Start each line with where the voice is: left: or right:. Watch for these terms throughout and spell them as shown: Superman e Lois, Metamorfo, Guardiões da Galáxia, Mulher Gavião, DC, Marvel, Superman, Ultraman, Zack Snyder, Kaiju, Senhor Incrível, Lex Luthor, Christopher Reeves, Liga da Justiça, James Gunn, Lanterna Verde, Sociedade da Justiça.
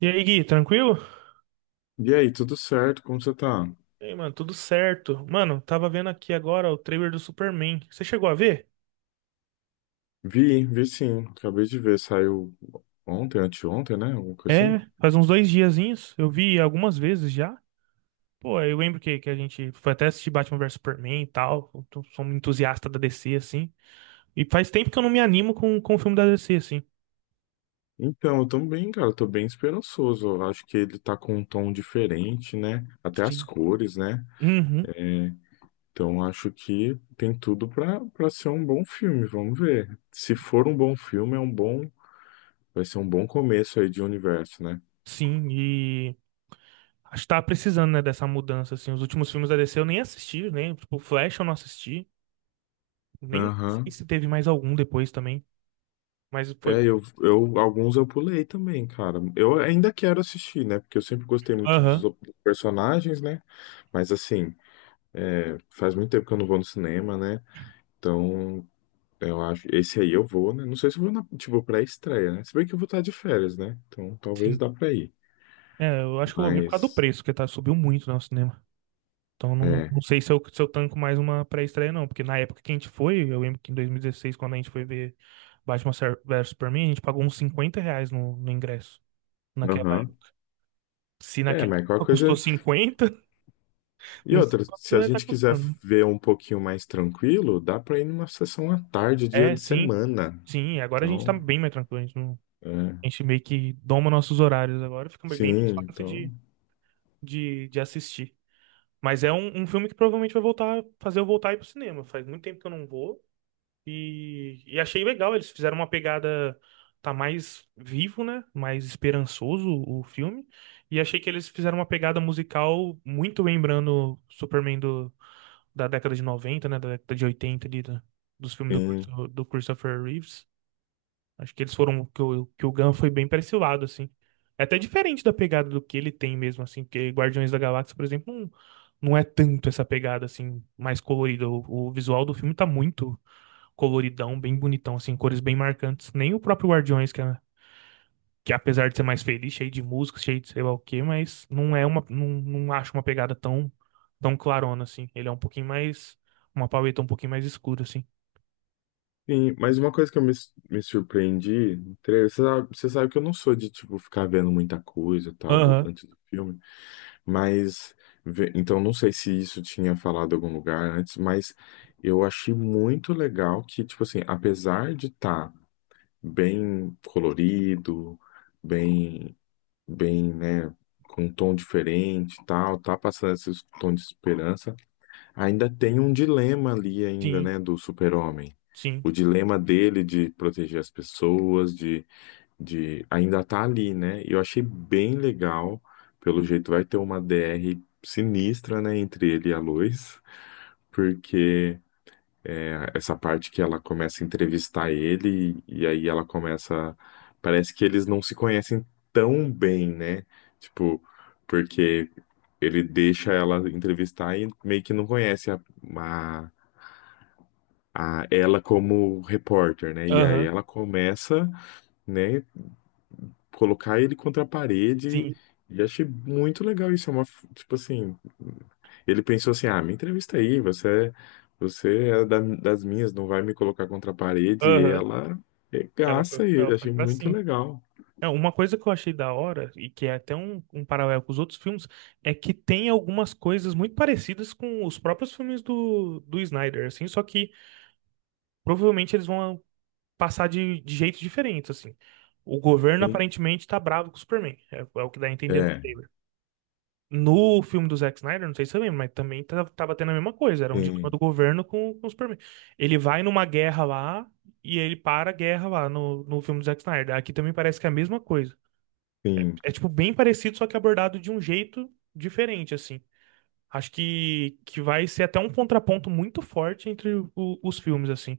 right: E aí, Gui, tranquilo?
left: E aí, tudo certo? Como você tá?
right: E aí, mano, tudo certo. Mano, tava vendo aqui agora o trailer do Superman. Você chegou a ver?
left: Vi sim. Acabei de ver, saiu ontem, anteontem, né? Alguma coisa assim.
right: É, faz uns dois diazinhos. Eu vi algumas vezes já. Pô, eu lembro que a gente foi até assistir Batman vs Superman e tal. Eu tô- sou um entusiasta da DC, assim. E faz tempo que eu não me animo com o filme da DC, assim.
left: Então, eu tô bem, cara, eu tô bem esperançoso. Eu acho que ele tá com um tom diferente, né? Até as
right: Sim.
left: cores, né?
right: Uhum,
left: É, então, acho que tem tudo pra, pra ser um bom filme. Vamos ver. Se for um bom filme, é um bom, vai ser um bom começo aí de universo, né?
right: sim. E acho que tava precisando, né, dessa mudança, assim. Os últimos filmes da DC eu nem assisti, né? Tipo, Flash eu não assisti. Nem sei
left: Aham.
right: se teve mais algum depois também. Mas foi.
left: É, alguns eu pulei também, cara. Eu ainda quero assistir, né? Porque eu sempre gostei muito
right: Aham.
left: dos personagens, né? Mas assim, é, faz muito tempo que eu não vou no cinema, né? Então, eu acho. Esse aí eu vou, né? Não sei se eu vou na, tipo, pré-estreia, né? Se bem que eu vou estar de férias, né? Então, talvez
right: Sim.
left: dá pra ir.
right: É, eu acho que eu vou ver por causa do
left: Mas,
right: preço, que tá, subiu muito, né, o cinema. Então não,
left: é.
right: não sei se eu tanco mais uma pré-estreia, não. Porque na época que a gente foi, eu lembro que em 2016, quando a gente foi ver Batman vs Superman, a gente pagou uns 50 reais no ingresso. Naquela
left: Aham.
right: época. Se
left: É,
right: naquela
left: mas qualquer
right: época custou
left: coisa.
right: 50,
left: E
right: não sei
left: outra, se
right: quanto
left: a
right: vai estar
left: gente quiser
right: custando.
left: ver um pouquinho mais tranquilo, dá pra ir numa sessão à tarde, dia
right: É,
left: de
right: sim.
left: semana.
right: Sim, agora a gente tá
left: Então,
right: bem mais tranquilo. A gente, não-
left: é.
right: a gente meio que doma nossos horários agora, fica bem mais
left: Sim,
right: fácil
left: então.
right: de assistir. Mas é um, um filme que provavelmente vai voltar, fazer eu voltar a ir pro cinema. Faz muito tempo que eu não vou. E achei legal, eles fizeram uma pegada. Tá mais vivo, né? Mais esperançoso o filme. E achei que eles fizeram uma pegada musical muito lembrando Superman do, da década de noventa, né? Da década de 80 ali, da- dos filmes do,
left: Sim,
right: Christo- do Christopher Reeves. Acho que eles foram. Que o Gunn foi bem pra esse lado, assim. É até diferente da pegada do que ele tem mesmo, assim. Porque Guardiões da Galáxia, por exemplo, não, não é tanto essa pegada, assim, mais colorida. O visual do filme tá muito coloridão, bem bonitão, assim, cores bem marcantes. Nem o próprio Guardiões, que, é- que apesar de ser mais feliz, cheio de música, cheio de sei lá o quê, mas não é uma, não, não acho uma pegada tão, tão clarona, assim. Ele é um pouquinho mais, uma paleta um pouquinho mais escura, assim.
left: sim. Mas uma coisa que eu me surpreendi no trailer, você sabe que eu não sou de, tipo, ficar vendo muita coisa e tal do,
right: Aham,
left: antes do filme, mas, então não sei se isso tinha falado em algum lugar antes, mas eu achei muito legal que, tipo assim, apesar de estar bem colorido, bem, né, com um tom diferente e tal, tá passando esse tom de esperança, ainda tem um dilema ali ainda,
right: sim,
left: né, do super-homem.
right: sim,
left: O dilema dele de proteger as pessoas, de ainda tá ali, né? E eu achei bem legal. Pelo jeito vai ter uma DR sinistra, né, entre ele e a Lois, porque é, essa parte que ela começa a entrevistar ele e aí ela começa, parece que eles não se conhecem tão bem, né? Tipo, porque ele deixa ela entrevistar e meio que não conhece a ela como repórter, né? E aí
right: aham,
left: ela começa, né, colocar ele contra a parede
right: sim,
left: e achei muito legal isso. É uma, tipo assim, ele pensou assim, ah, me entrevista aí, você é das minhas, não vai me colocar contra a parede. E
right: aham.
left: ela regaça
right: Ela
left: ele,
right: foi
left: achei
right: pra
left: muito
right: cima.
left: legal.
right: É, uma coisa que eu achei da hora, e que é até um, um paralelo com os outros filmes, é que tem algumas coisas muito parecidas com os próprios filmes do Snyder, assim, só que provavelmente eles vão passar de jeitos diferentes, assim. O governo
left: Sim,
right: aparentemente tá bravo com o Superman. É, é o que dá a entender no
left: é,
right: trailer. No filme do Zack Snyder, não sei se você lembra, mas também tá- tava tendo a mesma coisa. Era um dilema
left: sim,
right: do governo com o Superman. Ele vai numa guerra lá e ele para a guerra lá no filme do Zack Snyder. Aqui também parece que é a mesma coisa.
left: sim,
right: É, tipo, bem parecido, só que abordado de um jeito diferente, assim. Acho que vai ser até um contraponto muito forte entre o- os filmes, assim.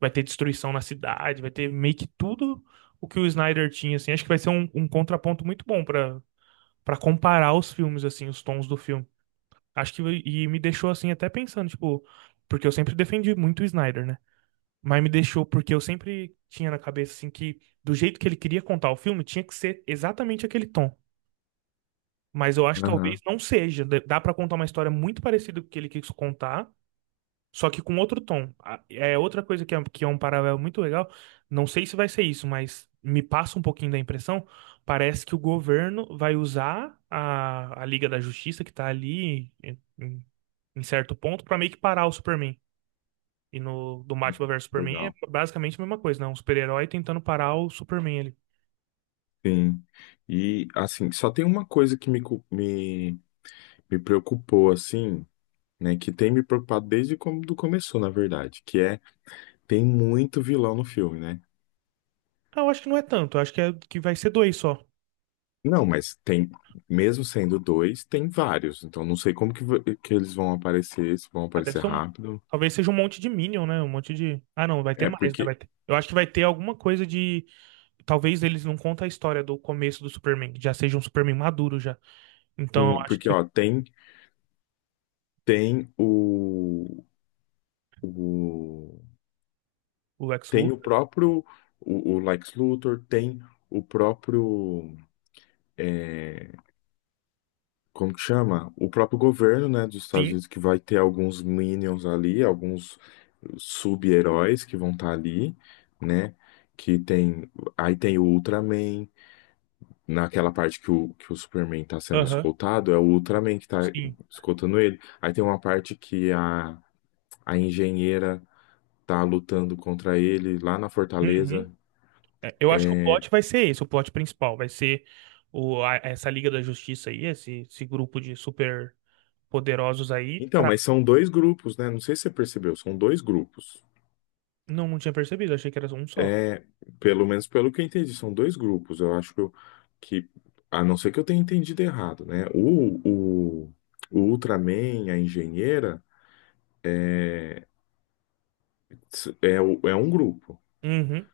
right: Vai ter destruição na cidade, vai ter meio que tudo o que o Snyder tinha, assim. Acho que vai ser um, um contraponto muito bom pra para comparar os filmes, assim, os tons do filme. Acho que, e me deixou, assim, até pensando, tipo, porque eu sempre defendi muito o Snyder, né? Mas me deixou, porque eu sempre tinha na cabeça, assim, que do jeito que ele queria contar o filme, tinha que ser exatamente aquele tom. Mas eu acho que talvez
left: aham,
right: não seja. Dá pra contar uma história muito parecida com o que ele quis contar, só que com outro tom. A- É outra coisa que é um paralelo muito legal. Não sei se vai ser isso, mas me passa um pouquinho da impressão. Parece que o governo vai usar a Liga da Justiça que tá ali em, em- em certo ponto pra meio que parar o Superman. E no do Batman versus Superman é
left: legal.
right: basicamente a mesma coisa, né? Um super-herói tentando parar o Superman ali.
left: Sim. E assim, só tem uma coisa que me preocupou, assim, né, que tem me preocupado desde quando começou, na verdade, que é tem muito vilão no filme, né?
right: Ah, eu acho que não é tanto. Eu acho que, é, que vai ser dois só.
left: Não, mas tem, mesmo sendo dois, tem vários. Então não sei como que, que eles vão aparecer, se vão
right: Ah, deve
left: aparecer
right: ser um.
left: rápido.
right: Talvez seja um monte de Minion, né? Um monte de. Ah, não, vai ter
left: É
right: mais, né?
left: porque
right: Vai ter... Eu acho que vai ter alguma coisa de. Talvez eles não contem a história do começo do Superman, já seja um Superman maduro já. Então eu
left: tem,
right: acho
left: porque
right: que
left: ó, tem o
right: o Lex
left: tem o
right: Luthor,
left: próprio o Lex Luthor, tem o próprio é, como que chama? O próprio governo, né, dos Estados
right: sim,
left: Unidos que vai ter alguns minions ali, alguns sub-heróis que vão estar ali, né? Que tem, aí tem o Ultraman, naquela parte que o Superman tá sendo
right: aham,
left: escoltado, é o Ultraman que tá
right: sim.
left: escoltando ele. Aí tem uma parte que a engenheira tá lutando contra ele lá na Fortaleza.
right: Uhum. É, eu acho que o plot vai ser esse, o plot principal, vai ser o, a- essa Liga da Justiça aí, esse grupo de super poderosos aí.
left: Então,
right: Tra-
left: mas são dois grupos, né? Não sei se você percebeu, são dois grupos.
right: Não, não tinha percebido, achei que era um só.
left: É, pelo menos pelo que eu entendi, são dois grupos. Eu acho que, eu- que a não ser que eu tenha entendido errado, né? O Ultraman, a engenheira, é, é um grupo.
right: Uhum,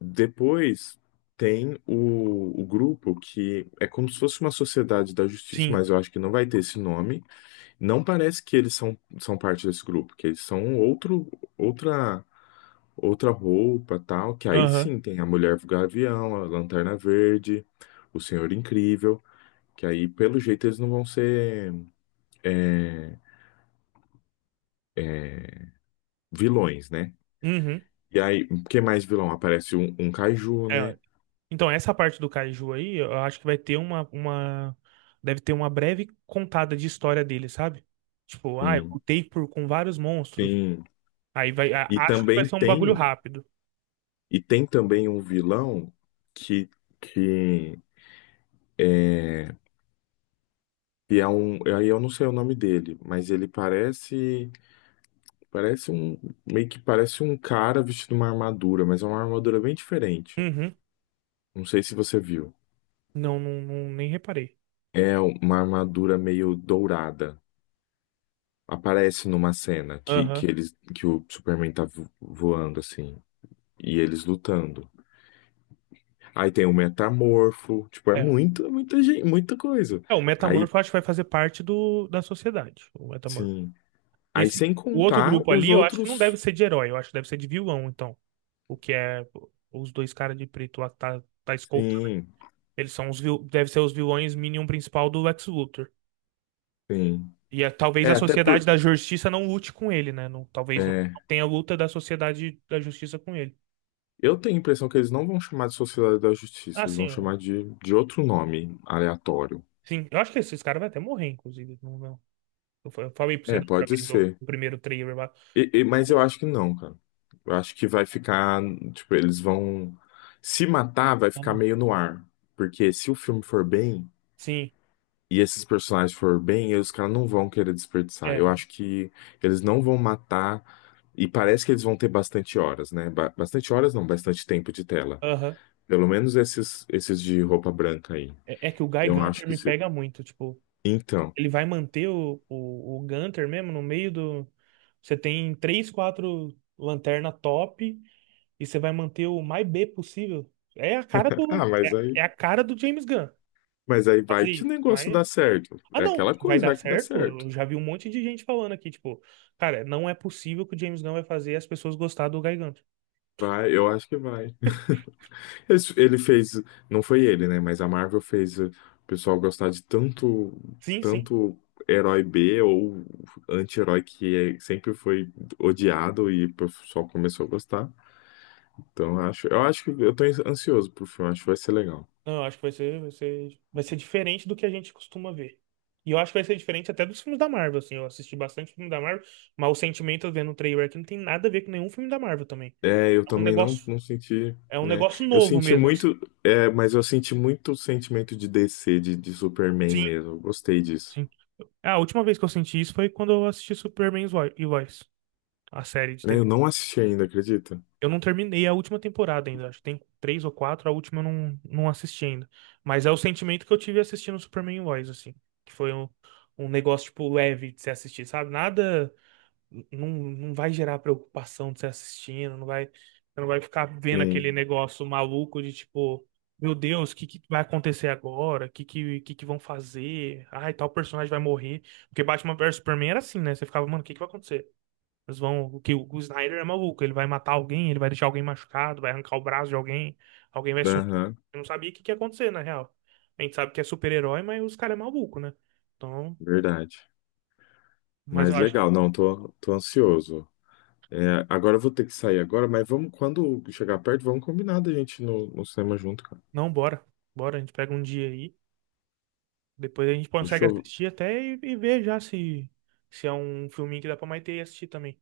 left: Depois tem o grupo que é como se fosse uma sociedade da justiça,
right: sim,
left: mas eu acho que não vai ter esse nome. Não parece que eles são, são parte desse grupo, que eles são um outro, outra. Outra roupa, tal, que aí
right: aham,
left: sim tem a Mulher Gavião, a Lanterna Verde, o Senhor Incrível, que aí pelo jeito eles não vão ser é, vilões, né?
right: uhum.
left: E aí, que mais vilão? Aparece um, um Kaiju,
right: É,
left: né?
right: então, essa parte do Kaiju aí, eu acho que vai ter uma... Deve ter uma breve contada de história dele, sabe? Tipo, ah, eu
left: Sim,
right: lutei por, com vários monstros.
left: sim.
right: Aí vai... a-
left: E
right: Acho que vai
left: também
right: ser um bagulho
left: tem,
right: rápido.
left: e tem também um vilão que, que, é, que é um, aí eu não sei o nome dele, mas ele parece, parece um, meio que parece um cara vestido uma armadura, mas é uma armadura bem diferente.
right: Uhum.
left: Não sei se você viu.
right: Não, não, não- nem reparei.
left: É uma armadura meio dourada. Aparece numa cena
right: Aham.
left: que eles que o Superman tá voando assim e eles lutando. Aí tem o Metamorfo, tipo, é
right: É.
left: muita, muita gente, muita coisa.
right: É, o
left: Aí,
right: Metamorfo eu acho que vai fazer parte do, da sociedade, o Metamorfo.
left: sim. Aí
right: Esse,
left: sem
right: o outro
left: contar
right: grupo
left: os
right: ali, eu acho que não deve
left: outros.
right: ser de herói, eu acho que deve ser de vilão, então. O que é os dois caras de preto lá que tá, tá escoltando.
left: Sim,
right: Eles são os, vil- deve ser os vilões Minion principal do Lex Luthor.
left: sim.
right: E a- talvez
left: É,
right: a
left: até por
right: sociedade da justiça não lute com ele, né? Não- talvez não
left: é,
right: tenha luta da sociedade da justiça com ele.
left: eu tenho a impressão que eles não vão chamar de Sociedade da
right: Ah,
left: Justiça, eles vão
right: sim.
left: chamar de outro nome aleatório.
right: Sim, eu acho que esses caras vão até morrer, inclusive. Não, não. Eu fa- eu falei pra você
left: É,
right: do,
left: pode
right: do,
left: ser.
right: do primeiro trailer lá.
left: Mas eu acho que não, cara. Eu acho que vai ficar, tipo, eles vão se matar, vai
right: Não-
left: ficar
right: não-
left: meio no ar. Porque se o filme for bem
right: Sim,
left: e esses personagens for bem, os caras não vão querer desperdiçar.
right: é.
left: Eu acho que eles não vão matar e parece que eles vão ter bastante horas, né? Bastante horas não, bastante tempo de tela.
right: Aham.
left: Pelo menos esses esses de roupa branca aí.
right: É, é que o Guy
left: Eu acho
right: Gunter
left: que
right: me
left: se...
right: pega muito. Tipo,
left: Então.
right: ele vai manter o Gunter mesmo no meio do. Você tem três, quatro lanterna top e você vai manter o mais B possível. É a cara do.
left: Ah,
right: É, é a cara do James Gunn.
left: mas aí vai
right: Fazer
left: que o
right: isso.
left: negócio
right: Mas.
left: dá certo.
right: Ah,
left: É
right: não,
left: aquela
right: que vai
left: coisa,
right: dar
left: vai que dá
right: certo.
left: certo.
right: Eu já vi um monte de gente falando aqui, tipo, cara, não é possível que o James Gunn vai fazer as pessoas gostar do Gigante.
left: Vai, eu acho que vai. Ele fez, não foi ele, né? Mas a Marvel fez o pessoal gostar de tanto,
right: Sim, sim.
left: tanto herói B ou anti-herói que sempre foi odiado e o pessoal começou a gostar. Então eu acho que eu tô ansioso pro filme, acho que vai ser legal.
right: Não, eu acho que vai ser diferente do que a gente costuma ver. E eu acho que vai ser diferente até dos filmes da Marvel, assim. Eu assisti bastante filme da Marvel, mas o sentimento vendo o trailer aqui não tem nada a ver com nenhum filme da Marvel também.
left: É, eu
right: É um
left: também não,
right: negócio,
left: não senti,
right: é um
left: né?
right: negócio
left: Eu
right: novo
left: senti
right: mesmo, assim.
left: muito, é, mas eu senti muito sentimento de DC, de Superman
right: Sim,
left: mesmo. Eu gostei disso.
right: sim. A última vez que eu senti isso foi quando eu assisti Superman e Vo- e Lois, a série de
left: Né, eu
right: TV.
left: não assisti ainda, acredita?
right: Eu não terminei a última temporada ainda, acho que tem três ou quatro, a última eu não, não assisti ainda. Mas é o sentimento que eu tive assistindo Superman Lois, assim. Que foi um, um negócio, tipo, leve de se assistir, sabe? Nada. Não, não vai gerar preocupação de se assistindo, não vai, você não vai ficar vendo aquele
left: Sim.
right: negócio maluco de tipo, meu Deus, o que, que vai acontecer agora? O que vão fazer? Ai, tal personagem vai morrer. Porque Batman versus Superman era assim, né? Você ficava, mano, o que, que vai acontecer? Eles vão, o que o Snyder é maluco, ele vai matar alguém, ele vai deixar alguém machucado, vai arrancar o braço de alguém, alguém vai sumir.
left: Aham.
right: Eu não sabia o que que ia acontecer, na real. A gente sabe que é super-herói, mas os caras é maluco, né? Então,
left: Verdade.
right: mas
left: Mas
right: eu acho que
left: legal, não, tô, tô ansioso. É, agora eu vou ter que sair agora, mas vamos, quando chegar perto, vamos combinar da gente ir no, no cinema junto, cara.
right: não, bora. Bora, a gente pega um dia aí, depois a gente consegue
left: Fechou?
right: assistir até e ver já se se é um filminho que dá pra Maitê assistir também.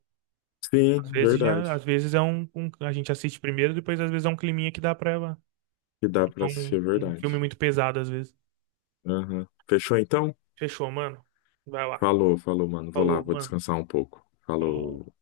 right: Às
left: Sim,
right: vezes
left: verdade.
right: já, às vezes é um, um- a gente assiste primeiro, depois às vezes é um climinha que dá pra ela.
left: Que dá
right: É
left: pra assistir,
right: um,
left: é
right: um
left: verdade.
right: filme muito pesado às vezes.
left: Aham. Fechou então?
right: Fechou, mano. Vai lá.
left: Falou, falou, mano. Vou lá,
right: Falou,
left: vou
right: mano.
left: descansar um pouco.
right: Falou.
left: Falou.